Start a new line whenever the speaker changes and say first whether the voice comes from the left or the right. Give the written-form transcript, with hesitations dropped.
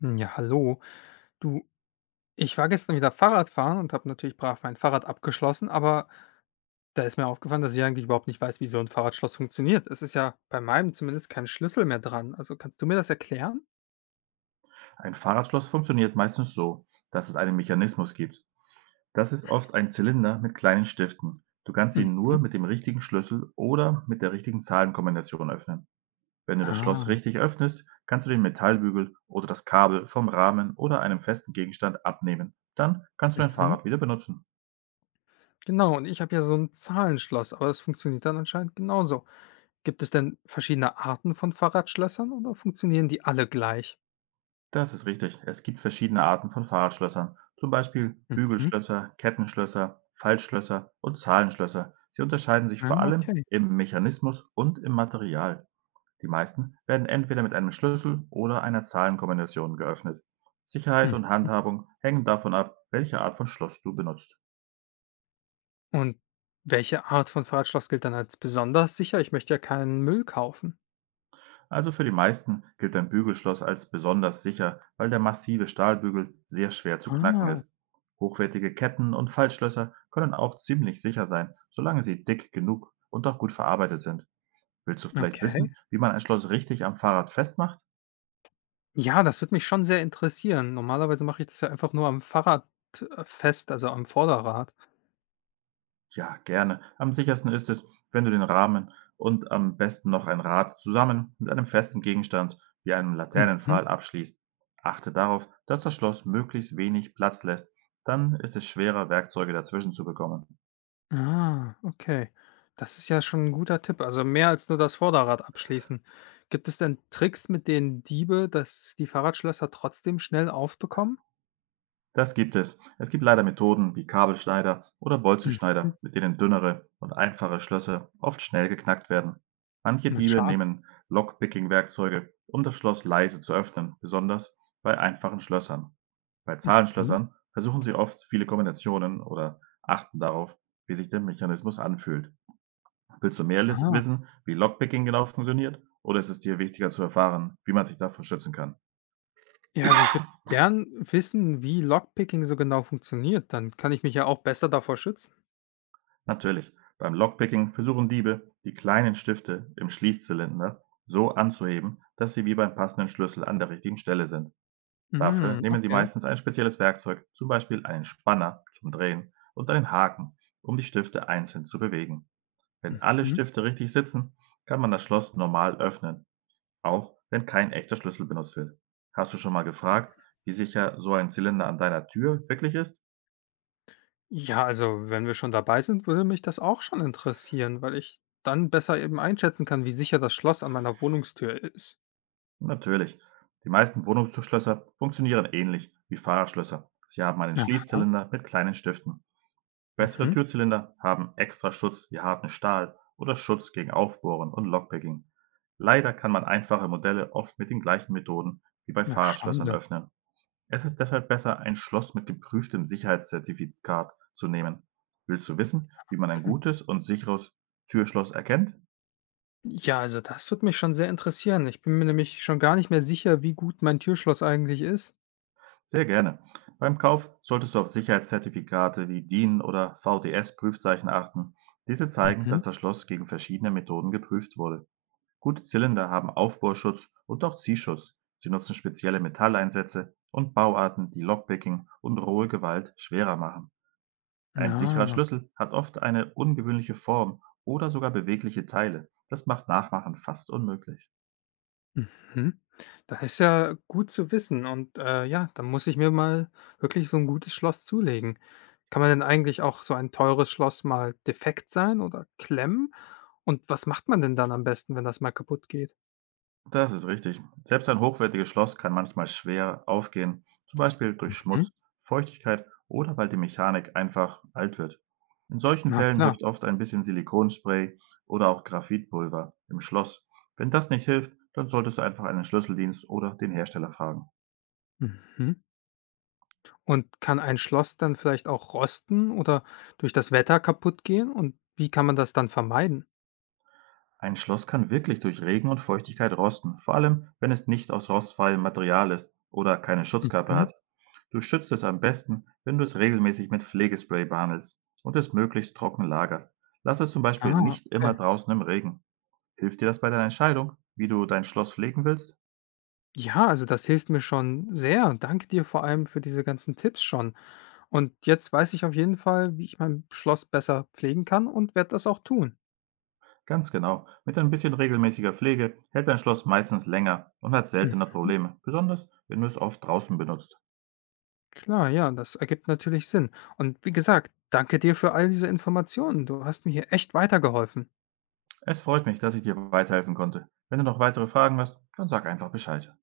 left: Hm, ja, hallo. Du, ich war gestern wieder Fahrradfahren und habe natürlich brav mein Fahrrad abgeschlossen, aber da ist mir aufgefallen, dass ich eigentlich überhaupt nicht weiß, wie so ein Fahrradschloss funktioniert. Es ist ja bei meinem zumindest kein Schlüssel mehr dran. Also kannst du mir das erklären?
right: Ein Fahrradschloss funktioniert meistens so, dass es einen Mechanismus gibt. Das ist oft ein Zylinder mit kleinen Stiften. Du kannst ihn
left: Mhm.
right: nur mit dem richtigen Schlüssel oder mit der richtigen Zahlenkombination öffnen. Wenn du das Schloss
left: Ah,
right: richtig öffnest, kannst du den Metallbügel oder das Kabel vom Rahmen oder einem festen Gegenstand abnehmen. Dann kannst du dein
left: mhm.
right: Fahrrad wieder benutzen.
left: Genau, und ich habe ja so ein Zahlenschloss, aber das funktioniert dann anscheinend genauso. Gibt es denn verschiedene Arten von Fahrradschlössern oder funktionieren die alle gleich?
right: Das ist richtig. Es gibt verschiedene Arten von Fahrradschlössern, zum Beispiel
left: Mhm.
right: Bügelschlösser, Kettenschlösser, Faltschlösser und Zahlenschlösser. Sie unterscheiden sich
left: Ah,
right: vor allem
left: okay.
right: im Mechanismus und im Material. Die meisten werden entweder mit einem Schlüssel oder einer Zahlenkombination geöffnet. Sicherheit und
left: Mhm.
right: Handhabung hängen davon ab, welche Art von Schloss du benutzt.
left: Und welche Art von Fahrradschloss gilt dann als besonders sicher? Ich möchte ja keinen Müll kaufen.
right: Also für die meisten gilt ein Bügelschloss als besonders sicher, weil der massive Stahlbügel sehr schwer zu knacken
left: Ah,
right: ist. Hochwertige Ketten und Faltschlösser können auch ziemlich sicher sein, solange sie dick genug und auch gut verarbeitet sind. Willst du vielleicht
left: okay.
right: wissen, wie man ein Schloss richtig am Fahrrad festmacht?
left: Ja, das würde mich schon sehr interessieren. Normalerweise mache ich das ja einfach nur am Fahrrad fest, also am Vorderrad.
right: Ja, gerne. Am sichersten ist es, wenn du den Rahmen und am besten noch ein Rad zusammen mit einem festen Gegenstand wie einem
left: Mhm.
right: Laternenpfahl abschließt. Achte darauf, dass das Schloss möglichst wenig Platz lässt, dann ist es schwerer, Werkzeuge dazwischen zu bekommen.
left: Ah, okay. Das ist ja schon ein guter Tipp. Also, mehr als nur das Vorderrad abschließen. Gibt es denn Tricks, mit denen Diebe das die Fahrradschlösser trotzdem schnell aufbekommen?
right: Das gibt es. Es gibt leider Methoden wie Kabelschneider oder
left: Mhm.
right: Bolzenschneider, mit denen dünnere und einfache Schlösser oft schnell geknackt werden. Manche
left: Na,
right: Diebe
left: schade.
right: nehmen Lockpicking-Werkzeuge, um das Schloss leise zu öffnen, besonders bei einfachen Schlössern. Bei
left: Mhm.
right: Zahlenschlössern versuchen sie oft viele Kombinationen oder achten darauf, wie sich der Mechanismus anfühlt. Willst du mehr
left: Ah.
right: wissen, wie Lockpicking genau funktioniert, oder ist es dir wichtiger zu erfahren, wie man sich davor schützen kann?
left: Ja, also ich würde gern wissen, wie Lockpicking so genau funktioniert. Dann kann ich mich ja auch besser davor schützen.
right: Natürlich, beim Lockpicking versuchen Diebe, die kleinen Stifte im Schließzylinder so anzuheben, dass sie wie beim passenden Schlüssel an der richtigen Stelle sind. Dafür
left: Mhm,
right: nehmen sie
left: okay.
right: meistens ein spezielles Werkzeug, zum Beispiel einen Spanner zum Drehen und einen Haken, um die Stifte einzeln zu bewegen. Wenn alle
left: Mhm.
right: Stifte richtig sitzen, kann man das Schloss normal öffnen, auch wenn kein echter Schlüssel benutzt wird. Hast du schon mal gefragt, wie sicher so ein Zylinder an deiner Tür wirklich ist?
left: Ja, also wenn wir schon dabei sind, würde mich das auch schon interessieren, weil ich dann besser eben einschätzen kann, wie sicher das Schloss an meiner Wohnungstür ist.
right: Natürlich. Die meisten Wohnungsschlösser funktionieren ähnlich wie Fahrradschlösser. Sie haben einen
left: Aha.
right: Schließzylinder mit kleinen Stiften. Bessere
left: Mhm.
right: Türzylinder haben extra Schutz wie harten Stahl oder Schutz gegen Aufbohren und Lockpicking. Leider kann man einfache Modelle oft mit den gleichen Methoden wie bei
left: Na,
right: Fahrradschlössern
left: schade.
right: öffnen. Es ist deshalb besser, ein Schloss mit geprüftem Sicherheitszertifikat zu nehmen. Willst du wissen, wie man ein
left: Okay.
right: gutes und sicheres Türschloss erkennt?
left: Ja, also das würde mich schon sehr interessieren. Ich bin mir nämlich schon gar nicht mehr sicher, wie gut mein Türschloss eigentlich ist.
right: Sehr gerne. Beim Kauf solltest du auf Sicherheitszertifikate wie DIN oder VDS-Prüfzeichen achten. Diese zeigen,
left: Mhm.
right: dass das Schloss gegen verschiedene Methoden geprüft wurde. Gute Zylinder haben Aufbohrschutz und auch Ziehschutz. Sie nutzen spezielle Metalleinsätze und Bauarten, die Lockpicking und rohe Gewalt schwerer machen. Ein sicherer
left: Ja.
right: Schlüssel hat oft eine ungewöhnliche Form oder sogar bewegliche Teile. Das macht Nachmachen fast unmöglich.
left: Mhm. Das ist ja gut zu wissen und, ja, dann muss ich mir mal wirklich so ein gutes Schloss zulegen. Kann man denn eigentlich auch so ein teures Schloss mal defekt sein oder klemmen? Und was macht man denn dann am besten, wenn das mal kaputt geht?
right: Das ist richtig. Selbst ein hochwertiges Schloss kann manchmal schwer aufgehen, zum Beispiel durch
left: Mhm.
right: Schmutz, Feuchtigkeit oder weil die Mechanik einfach alt wird. In solchen
left: Na
right: Fällen
left: klar.
right: hilft oft ein bisschen Silikonspray oder auch Graphitpulver im Schloss. Wenn das nicht hilft, dann solltest du einfach einen Schlüsseldienst oder den Hersteller fragen.
left: Mhm. Und kann ein Schloss dann vielleicht auch rosten oder durch das Wetter kaputt gehen? Und wie kann man das dann vermeiden?
right: Ein Schloss kann wirklich durch Regen und Feuchtigkeit rosten, vor allem wenn es nicht aus rostfreiem Material ist oder keine Schutzkappe
left: Mhm.
right: hat. Du schützt es am besten, wenn du es regelmäßig mit Pflegespray behandelst und es möglichst trocken lagerst. Lass es zum Beispiel
left: Ah,
right: nicht immer
left: okay.
right: draußen im Regen. Hilft dir das bei deiner Entscheidung, wie du dein Schloss pflegen willst?
left: Ja, also das hilft mir schon sehr. Danke dir vor allem für diese ganzen Tipps schon. Und jetzt weiß ich auf jeden Fall, wie ich mein Schloss besser pflegen kann und werde das auch tun.
right: Ganz genau. Mit ein bisschen regelmäßiger Pflege hält dein Schloss meistens länger und hat seltener
left: Mhm.
right: Probleme, besonders wenn du es oft draußen benutzt.
left: Klar, ja, das ergibt natürlich Sinn. Und wie gesagt, danke dir für all diese Informationen. Du hast mir hier echt weitergeholfen.
right: Es freut mich, dass ich dir weiterhelfen konnte. Wenn du noch weitere Fragen hast, dann sag einfach Bescheid.